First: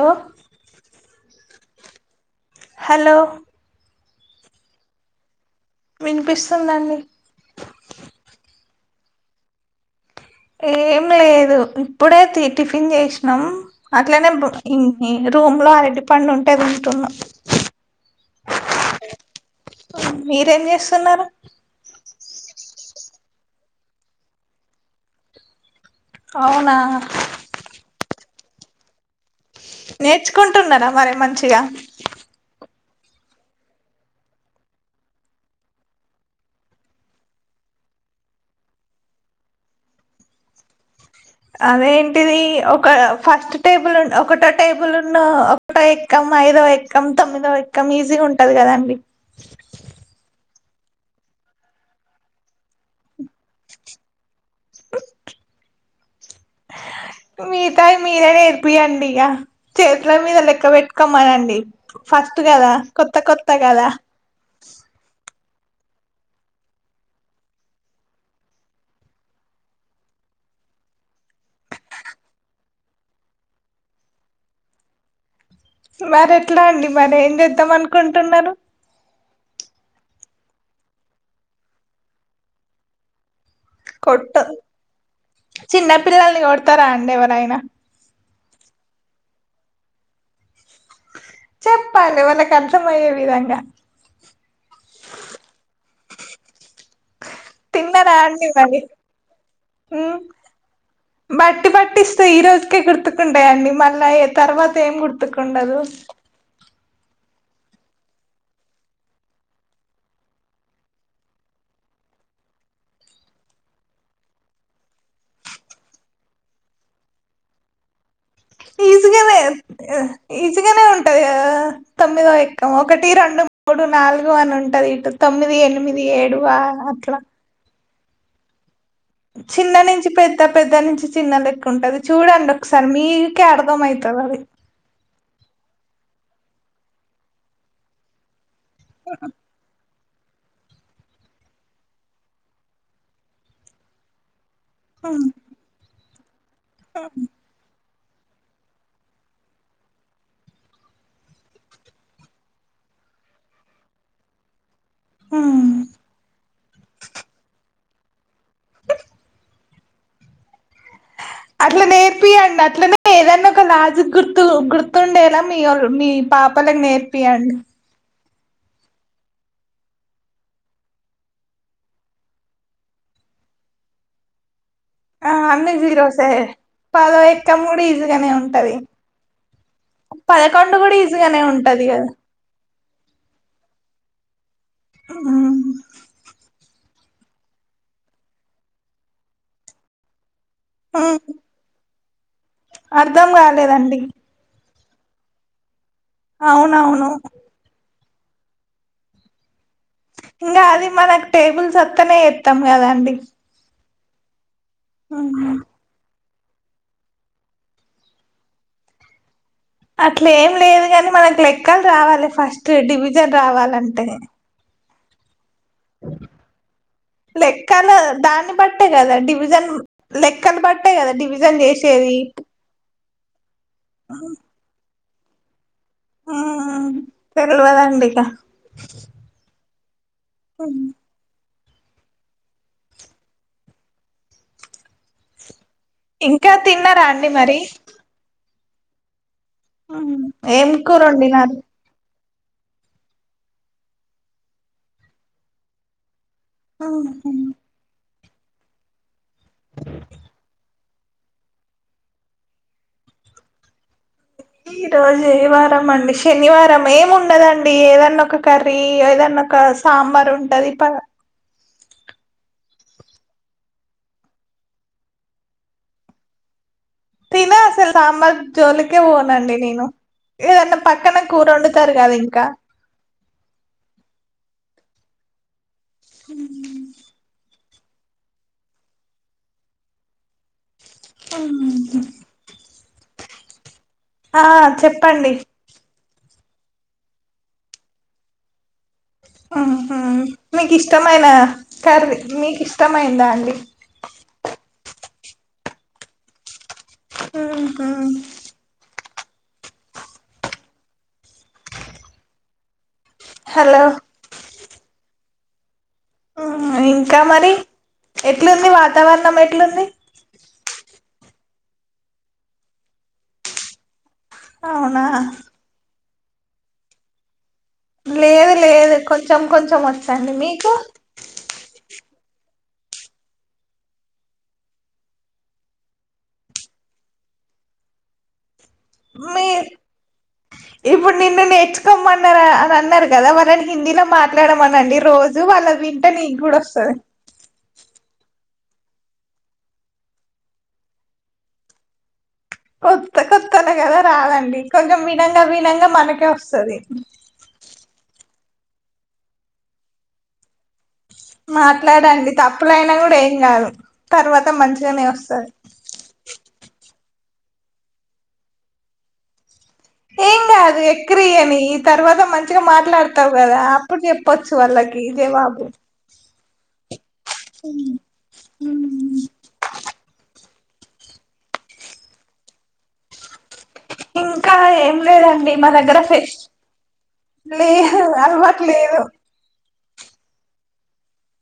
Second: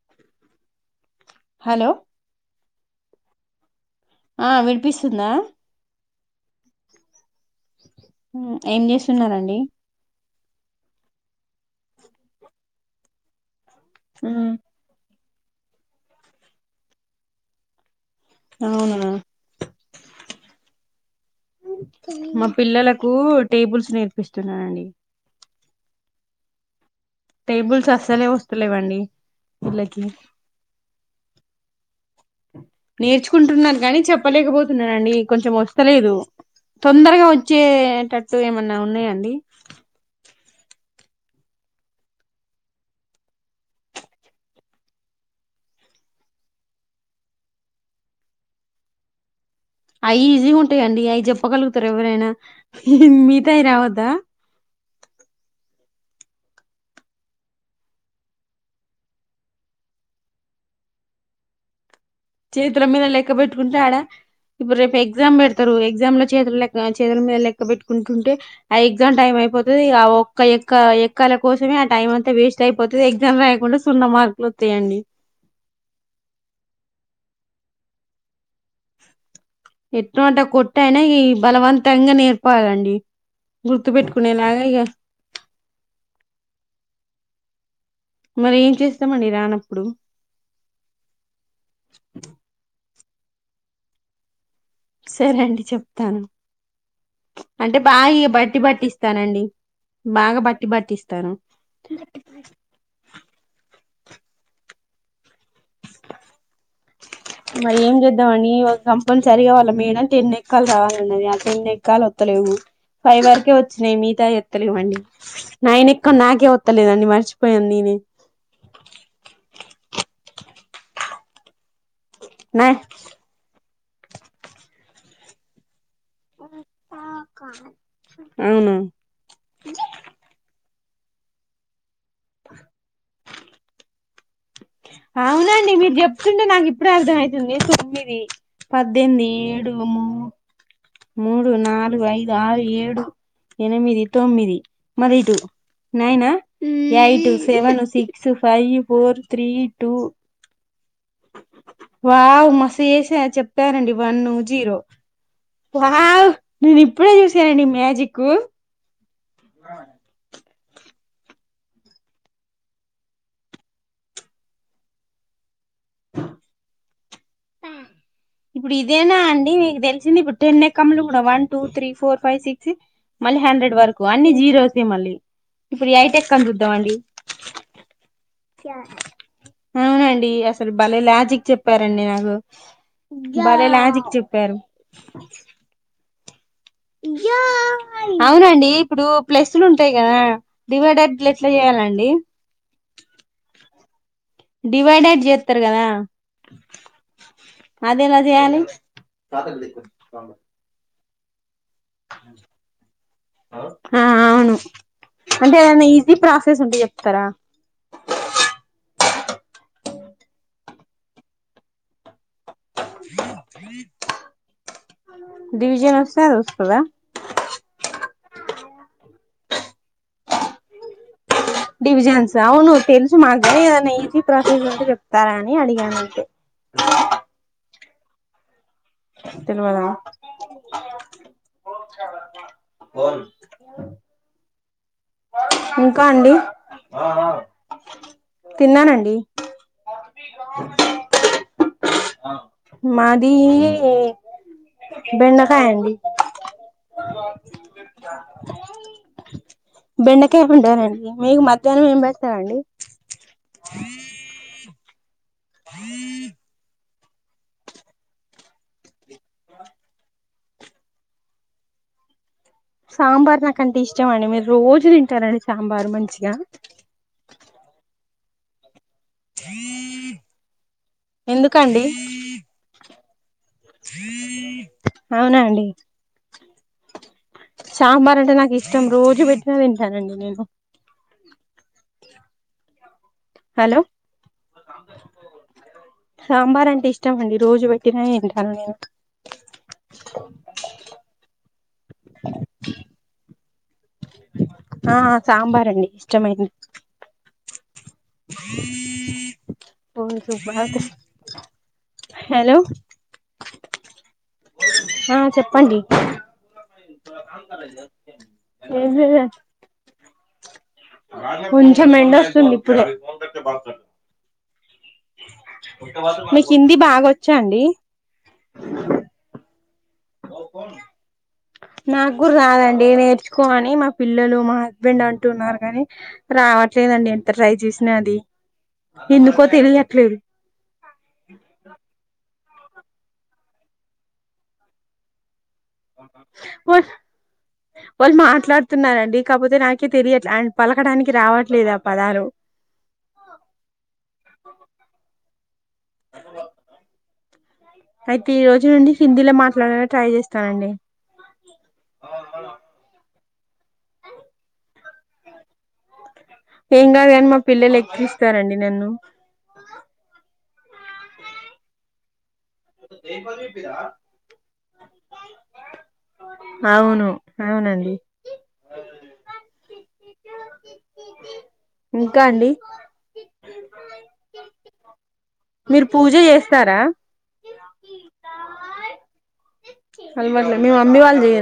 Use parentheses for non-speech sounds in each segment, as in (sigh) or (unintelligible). Hello hello hello ఆ వినిపిస్తుందా వినిపిస్తుందండి ఏం చేస్తున్నరండి ఏం లేదు ఇప్పుడే టిఫిన్ చేసినాం అట్లనే రూమ్ లో అరటిపండు ఉంటేదింటున్నా అవునా మీరేం చేస్తున్నారు మా పిల్లల కు టేబుల్స్ నేర్పిస్తున్నానండి అవునా టేబుల్స్ అసలే వస్తులేవండి నేర్చుకుంటున్నారా మరి మంచిగా నేర్చుకుంటున్నారు కానీ చెప్పలేకపోతున్నానండి కొంచెం వస్తలేదు తొందరగా వచ్చేటట్టు ఏమన్నా ఉన్నాయాండి అదేంటిది ఒక ఫస్ట్ టేబుల్ ఒకటో టేబుల్ ఉన్న ఒకటో ఎక్కం ఐదవ ఎక్కం తొమ్మిదవ ఎక్కం ఈజీగా ఉంటది కదాండి అయి ఈజీగా ఉంటాయిండి అవి చెప్పగలుగుతారు ఎవరైనా మిగతా యి రావద్దా మీిగతాయి మీరే నేర్పిియండి ఇక చేతిలో మీద లెక్క పెెట్టుకోమనండి చేతుల మీద లెక్క పెట్టుకుంటాడా ఇప్పుడు రేపు ఎగ్జామ్ పెడుతు ారు ఎగ్జామ్ లో చేతుల లె చేతుల మీద లెక్క పెట్టుకుంటుంటే ఆ ఎగ్జామ్ టైం అయిపోతుంది ఆ ఒక్క ఎక్క ఎక్కాల కోసమే ఆ టైం అంతా వేస్ట్ అయిపోతుంది ఎగ్జామ్ రాయకుండా సున్నా మార్కులు వస్తాయండి మరి ఎట్లా అండి మరి ఏం చేద్దాం అనుకుంటున్నారు ఎటు అంట కొట్టయినా ఈ బలవంతంగా నేర్పలండి కొట్ చిన్న పిల్లల్ని కోడతారా అండీ ఎవ ఐనా మరి ఏం చేస్తామండి రానప్పుడు చెప్పాలి వాళ్ళకి అర్థమ అర్థమయ్యే ఏ విధంగా సరే అండి చెప్తాను అంటే బాగా తిన్నరా ఇగ అండి బట్టి మరి పట్టిస్తానండి ఉ బాగా బట్టి పట్టిస్తాను బట్టి పట్టి ఇస్తే ఈ రోజుకే గుర్తుకుంటాయండి మళ్ళా తర్వాత ఏం గుర్తుకు ఉండదు మరి ఏం చేద్దామండి కంపల్సరిగా వాళ్లు మేడం టెన్ ఎక్కలు రావాలన్నది ఆ టెన్ ఎక్కలు వత్తలేవు ఫైవ్ వరకే వచ్చినాయి మిగతా వత్తలేయండి నైన్ ఎక్కలు నాకే వత్తలేదండి మర్చిపోయాను నేనే ఈజీగానే ఈజిగానే ఉంటాది కదా తొమ్మిదో నా ఎక్కం ఒకటి రెండు మూడు నాలుగు వని ఉంటది ఇటు తొమ్మిది ఎనిమిది అది ఏడువా అట్లా అవును చిన్న నుంచి పెద్ద పెద్ద నుంచి చిన్న లెక్క ఉంటది చూడండి ఒకసారి మీకే అర్థంమైతు తెల్వది అవునండి మీరు చెప్తుంటే నాకు ఇప్పుడు అర్థం అవుతుంది తొమ్మిది పద్దెనిమిది ఏడు మూ మూడు నాలుగు ఐదు ఆరు ఏడు ఎనిమిది తొమ్మిది మళ్ళ ఇటూ నయినా eight seven six six five four three two wow మస్తు చేస చెప్పారండి వన్ జీరో వావ్ నేను ఇప్పుడే చూసానండి మ్యాజిక్ కు ఆ అట్ల నేర్పియంండి అట్లనే ఏదైన్న ఒక లాజిక్ గుర్తు గుర్తుండేలా మీ మీ పాపలకు నేర్పియ్యండి యండి ఇప్పుడు ఇదేనా అండి మీకు తెలిసింది ఇప్పుడు టెన్ ఎక్కమ్లు కూడా one two three four five six మళ్ళీ హండ్రెడ్ వరకు అన్ని జీరో సే మళ్ళీ ఆ అన్ని ఇప్పుడు ఎయిట్ జీరోసే ఎక్కం చూద్దాం అండి పదో ఎక్కం కూడా ఈజీగానే ఉంటది అవునండి అసలు పదకొండు కూడా భలే ఈజీగానే లాజిక్ ఉంటది చెప్పారండి కదా నాకు బలే లాజిక్ చెప్పారు ఆ అవునండి ఇప్పుడు ప్లేస్సులు ఉంటాయి కదా డివైడర్ల ఎట్లా చేయాలండి అర్ధం కాలేదండి డివైడడ్ చేతరు కదా అవునవును అదెలా చేయాలి ఇంగ అది మనకి టేబుల్ వస్తేనే చేస్తాం కదండి ఆ అవును అంటే ఏదన్న ఈజీ ప్రా సెస్ ఉంటే చెప్తారా అట్ల ఏం లేదు గని మనకు లెక్కలు రావాలి ఫస్ట్ ట్ డివిజన్ రావాలంటే డివిజన్ వస్తే అది వస్తదా లెక్కలు దాన్ని బట్టే కదా అండి డివి లెక్కలు బట్టే కదా డివి డివిజన్స్ అవును తెలుసు మాకుగానీ ఏదైనా ఈజీ ప్రాసెస్ అంట చెప్ తారని అడిగా అంతే మ్మ్ (unintelligible) అం ఫోన్ ఇంకా తిన్నారా అండి మరి తిన్నానండి ఏం కూరొండినా మాది బెండకాయ అండి ఆహు బెండకాయ వండానన్ మీకు మధ్యానం ఏం పెడ్తారండి ఈ రోజు ఏం వారం అండి శనివారం ఏం ఉండదండి ఏదన్నా ఒక కర్రీ ఏదన్నా ఒక సాంబార్ ఉన్ డదిపా సాంబార్ నాకంటే ఇష్టమండి మీరు రోజు తింటారండి సాంబార్ మంచిగా దోలి కే పోనండి నేను ఏదన్నా పక్కన కూర ఎందుకండి వండుతారు కదా ఇంకా అవునా అండి (unintelligible) సాంబార్ అంటే నాకు ఇష్టం రోజూ పెట్టినా తింటానండి నేను అం హలో ఆ చెప్పండి సాంబార్ అంటే ఇష్టం అండి రోజు పెట్టిన తింటాను నేను ఆహా మీకిష్టమైన కర్రీ మీకు ఇష్టమైందా అండి ఆ సాంబార్ అండి ఇష్టమైంది మ్మ్మ్ మ్మ్మ్ హెలో హెలో ఆ చెప్పండి ఇంకా మరి ఎట్లుంది ఏం వాతావరణం ఎట్లుంది కొంచం ఎండోస్తుంది ఇప్పుడే అవునా మీకు హిందీ బాగా వచ్చా అండి తో వోచ్చు అండి మీకు నాకు రాదండి నేర్చుకో అని మా పిల్లలు మా హస్బెండ్ అంటున్నారు గాని రావట్లేదండి ఎంత ట్రై చేసినా అది ఎందుకో మీ తెలియట్లేదు ఇప్పుడు నిన్ను నేర్చుకోమన్నారా అన్నారు కదా వాళ్లని హిందీలో మాట్లాడమనండి రోజు వాళ్ళ వింటే నీకు కూడా పో వస్తది వాళ్లు మాట్లాడు వస్తున్నారండి కాకపోతే నాకే తెలియట్ ఆయనకి పలకడానికి రావట్లేదు ఆ పదాలు కొత్త కొత్తలా కదా రాదండి కొంచెం మీ తల్ల విల్ విన్నంగా మనకే వస్తుంది ఈరోజు నుండి హిందీలో మాట్లాడటానికి ట్రై చేస్తానండి మాట్లాడండి తప్పులైనా కూడా ఏం కాదు తర్వాత మంచి మంచినే వస్తది ఏం కాదు గాని మా పిల్లలు ఎక్కిరిస్తారండి నన్ను ఏం కాదు ఏక్రియని తర్వాత మంచి మంచిగా మాట్లాడతావు కదా అప్పుడు చెప్పచ్చు వాళ్ళకి జావాబు అవును అవునండి ఇంకా అండి ఇంకా ఏం లేదండి మా మీరు దగ్గర పూజ ఫెస్ చేస్తారా లేదు అల్వాటు లేదు అలవట్లే మీ మమ్మీవాళ్ళు చెయా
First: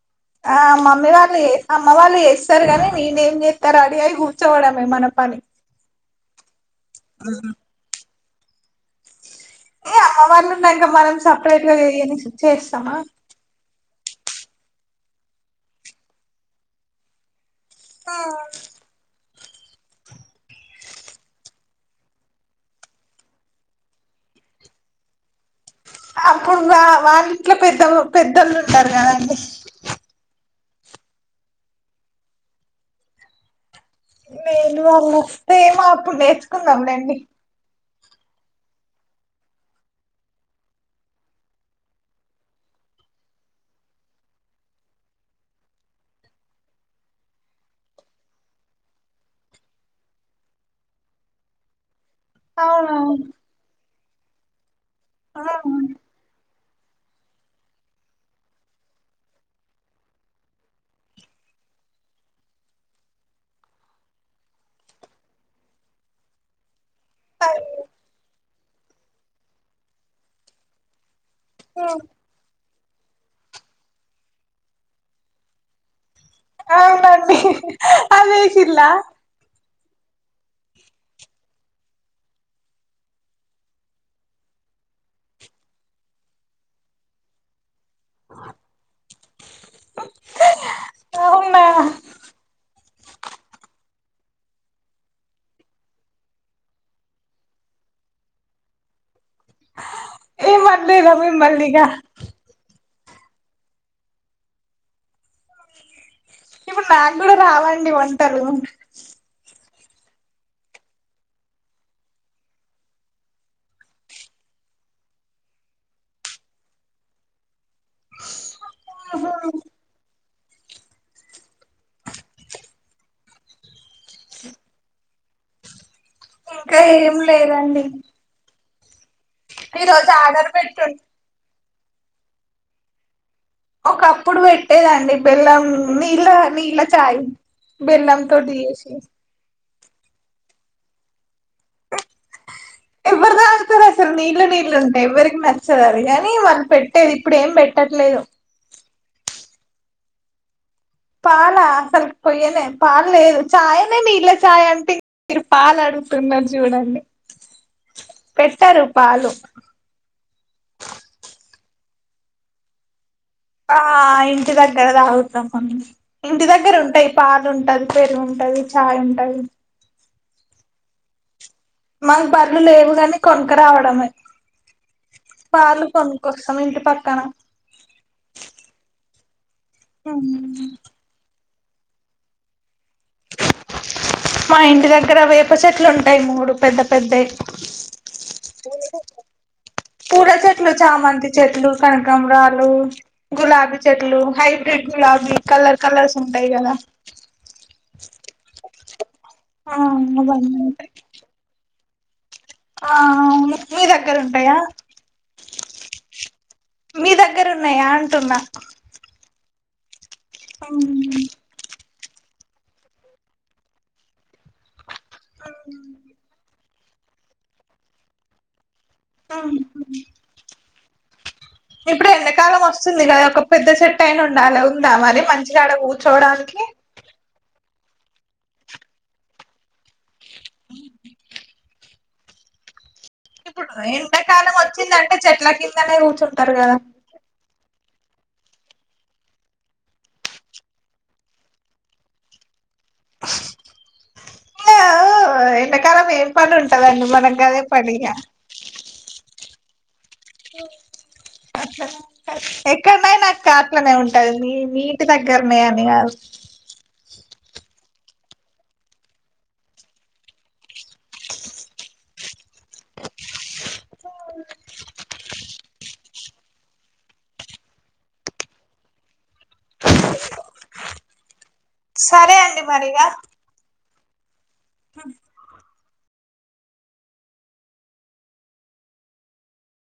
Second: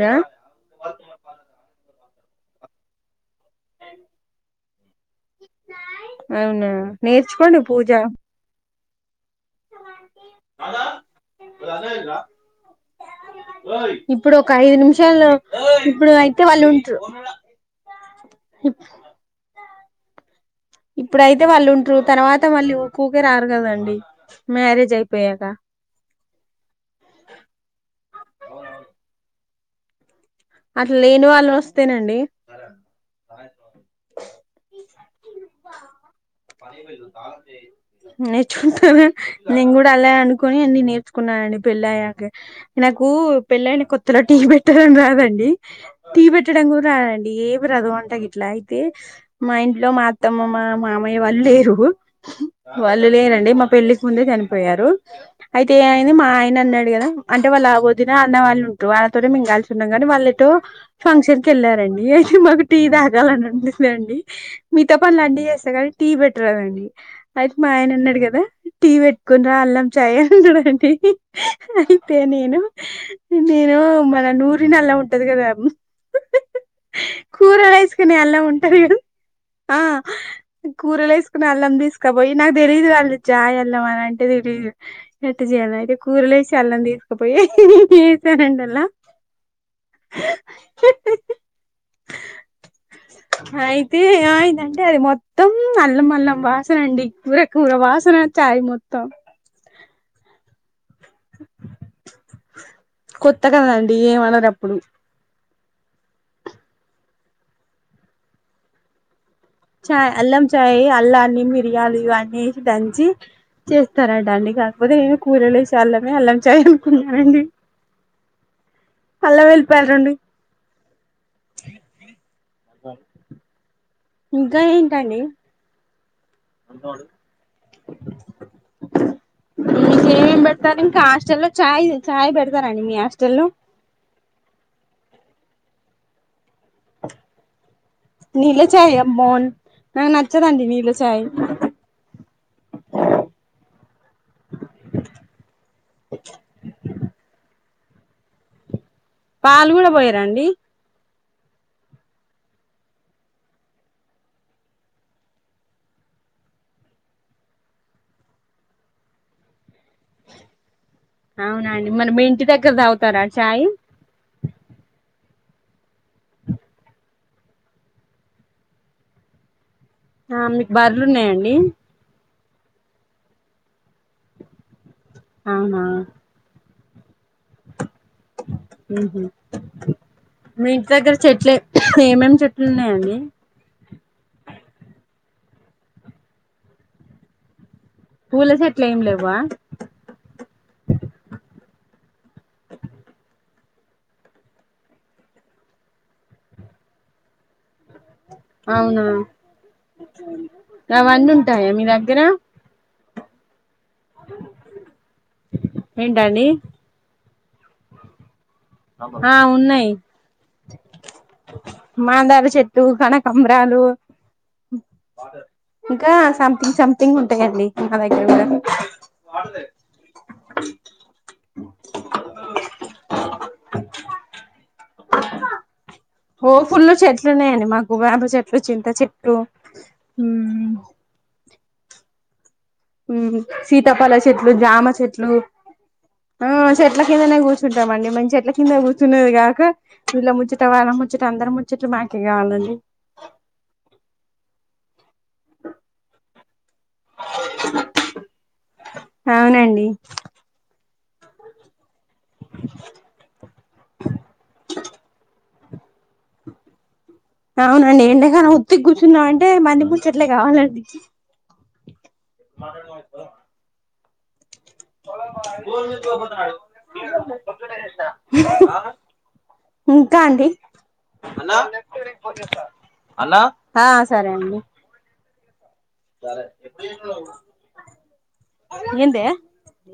ఆ మమ్మీ వాళ్లు ఎ సం. అమ్మ వాళ్ళ ఎస్తరు గానీ నేఎమ్ చేస్ ఇంకా రెడీ అయి కూర్చోవడమే. అదె మన పని. అవునా నేర్చుకోండి పూజ. ఏ అమ్మ వాళ్ళు ఉండంగా మనం సపరేట్ గా చెయ్యని చేస్తామా. చలో ఇప్పుడు అయితే వాళ్ళు ఉంటారు ఈప్స్ ఇప్పుడైతే వాళ్ళు ఉంటురు తర్వాత మళ్ళీ ఊకూకే రారు కదండి మ్యారేజ్ అయిపోయాక. అప్పుడు వా వాళ్ళ ఇంట్లో పెద్ద పెద్దోళ్ళు ఉంటారు కదండి. అట్లా లేని వాళ్లు వస్తేనండి. నేను వాళ్ళు వస్తే మా అప్పుడు నేర్చుకుందాం లెండి. నేర్చుకుంటారు గా నేను కూడా అలా అనుకుని అన్ని నేర్చుకున్నానండి పెళ్ళయ్యాక నాకు పెళ్ళయిన కొత్తలో టీ పెట్టడం రాదండి. టీ పెట్టడం కూడా రాదండీ ఏమి రాదు వంట గిట్లా అయితే మా ఇంట్లో మా అత్తమ్మ మా మామయ్య వాళ్ళు లేరు. అవునా వాళ్ళు లేరండి మా పెళ్ళి. ముందే చనిపోయారు అయితే ఏమైంది మా ఆయన అన్నడు కదా అంటే వాళ్ళ వదిన అన్నవాళ్ళు ఉంటారు వాళ్ళతోనే మేము కలిసి ఉన్నాం కానీ వాళ్ళు. ఏటో ఫంక్షన్ కీ వెళ్ళారండి అయితే మాకు టీ తాగాలని ఉందండి మిగతా పనులన్ని చేస్తా గాని టీ పెట్టరాదండి అయితే మా ఆయన అన్నాడు గదా టీ పెట్టుకుని రా అల్లం చాయ్ అన్నాడండి. అయితే నేను నేను మన నూరిన అల్లం ఉంటది కదా అమ్. అవునండీ అల్లం అదేషిన్లా. కూరల ఏసుకుని అల్లం తీసుకుపోయి నాకు తెలీయదు అల్ల చాయ్ అల్లం అని అంటే తెలీదు ఎట్ట చేయాల అని అయితే కూరల వేసికొనే అల్లం తీసుకుపోయి. వేసానండి అల్ల అవునా అయితే ఏమైందంటే అది మొత్తం అల్లం అల్లం వాసన అండి కూరకూర వాసన చాయ్ మొత్తం‌. ఏమ్ అన్లేదా మిమ్మల్ని ఇగ. కొత్త కద అండి ఏమనరు అప్పుడు. ఇప్పుడు నాకు కూడా రావండి వంటలు. చాయ్ అల్లం చాయ్ అల్లాన్ని మిరియాలు ఇవన్నీ వేసి దంచి చేస్తరట అండి కాకపోతే నేను కూరల వేసే అల్లమే అల్లం చాయ్ అనుకున్నానండి. అల్లవెళ్ళిపోయలు రెండు అ (unintelligible) ఇంకా ఏంటండి. ఇంకా ఏం లేదండి. అ (unintelligible) ఈ రోజు ఆర్డర్ పెట్టుం చాయ్ చాయ్ పెడతారండి మీ హాస్టల్లో ఒకప్పుడు పెట్టేదండి బెల్లం నీళ్ళ నీళ్ల చాయ్ బెల్లంతోటి చేసి నాక్ నచ్చదండి నీళ్లచాయ్ ఎవరు నాటుతారు అసలు నీళ్ళు నీళ్ళు ఉంటే ఎవ్వరికి నచ్చదు అది కాని మనం పెట్టేది ఇప్పుడు ఏం పెట్ట ట్టట్లేయో పాలు కూడా పోయరాండి పాల అసలు పొయ్యనే పాలు లేదు చాయనే నీళ్ళ చాయ్ అంటే మీరు పాలు అంటున్నారు చూడండి పెట్టారు పాలు అవునండి మనం ఇంటి దగ్గర తరా చాయ్ ఆ ఇంటి దగ్గర తాగుతాం ఇంటి దగ్గర ఉంటాయి పాలు ఉంటది పెరుగు ఉంటది చాయ్ ఉంటది ఆ మీకు బర్లు ఉన్నాయండి మకు బళ్లు లేవు కాని కొనక రావడమే అవునా పాలు కొనుక్కొస్తాం ఇంటి పక్కన ఉహు మీ ఇంటి దగ్గర చెట్లే ఏమేమి చెట్లు ఉన్నాయాని మా ఇంటి దగ్గర వేప చెట్లు ఉంటాయి మూడు పెద్ద పెద్ద పూల చెట్లు ఏం లేవా పూల చెట్లు చామంతి చెట్లు కనకాంబ్రాలు గులాబీ చెట్లు హైబ్రిడ్ గులాబీ కలర్ కలర్స్ ఉంటాయి కదా అవునా ఆ అవన్నీ ఉంటాయి అవన్నీ ఉంటాయా మీ దగ్గర ఆఆ మీ దగ్గర ఉంటాయా ఏంటండీ మీ దగ్గర ఉన్నాయా అంటున్నా ఆ ఉన్నాయి అవు మాందర చెట్టు కనకంబరాలు ఇంకా సం ఇ సంథింగ్ ఉంటాయండి మా దగ్గర కూడా ఆ ఇప్పుడు ఎండాకాలం వస్తుంది కద ఒక పె ద్ద సెట్టాయినా ఉండాల ఉందా మరి మంచిగాడ కూ ఓ ఫుల్లు చెట్లున్నాయండి మాకు వేప చెట్లు చింత చెట్టు అ ఆ ఇప్పుడు సీతపల చెట్లు ఎండాకాలం జామ వచ్చిందంటే చెట్లు చెట్ల కిందనే కూర్చుంటారు ఆహ్ కదా చెట్లకిందనే గుచ్చ టామండి మంచిగా చెట్ల కింద కూచున్నది కాక వీళ్ళ ముచ్చుట వాళ్ళ ముచ్చట అందరీ ముచ్చట మాకే కావాలండి హ ఎండకాలం ఏం పని ఉంటదండి మనకు గదే పనిగా అవునండి అట్లనా ఎక్కడనైనా అక్క కాట్లనే ఉంటది మీ మీ ఇంటి దగ్గర నే అనీ కాదు అవునండి ఎండకాలం ఉత్తికూర్చున్నాం అంటే మంది ముచ్చట్లే కావాలండి మా ఇంకా అండి సరే అండి మరిగా ఆ సరే అండి హ ఎందే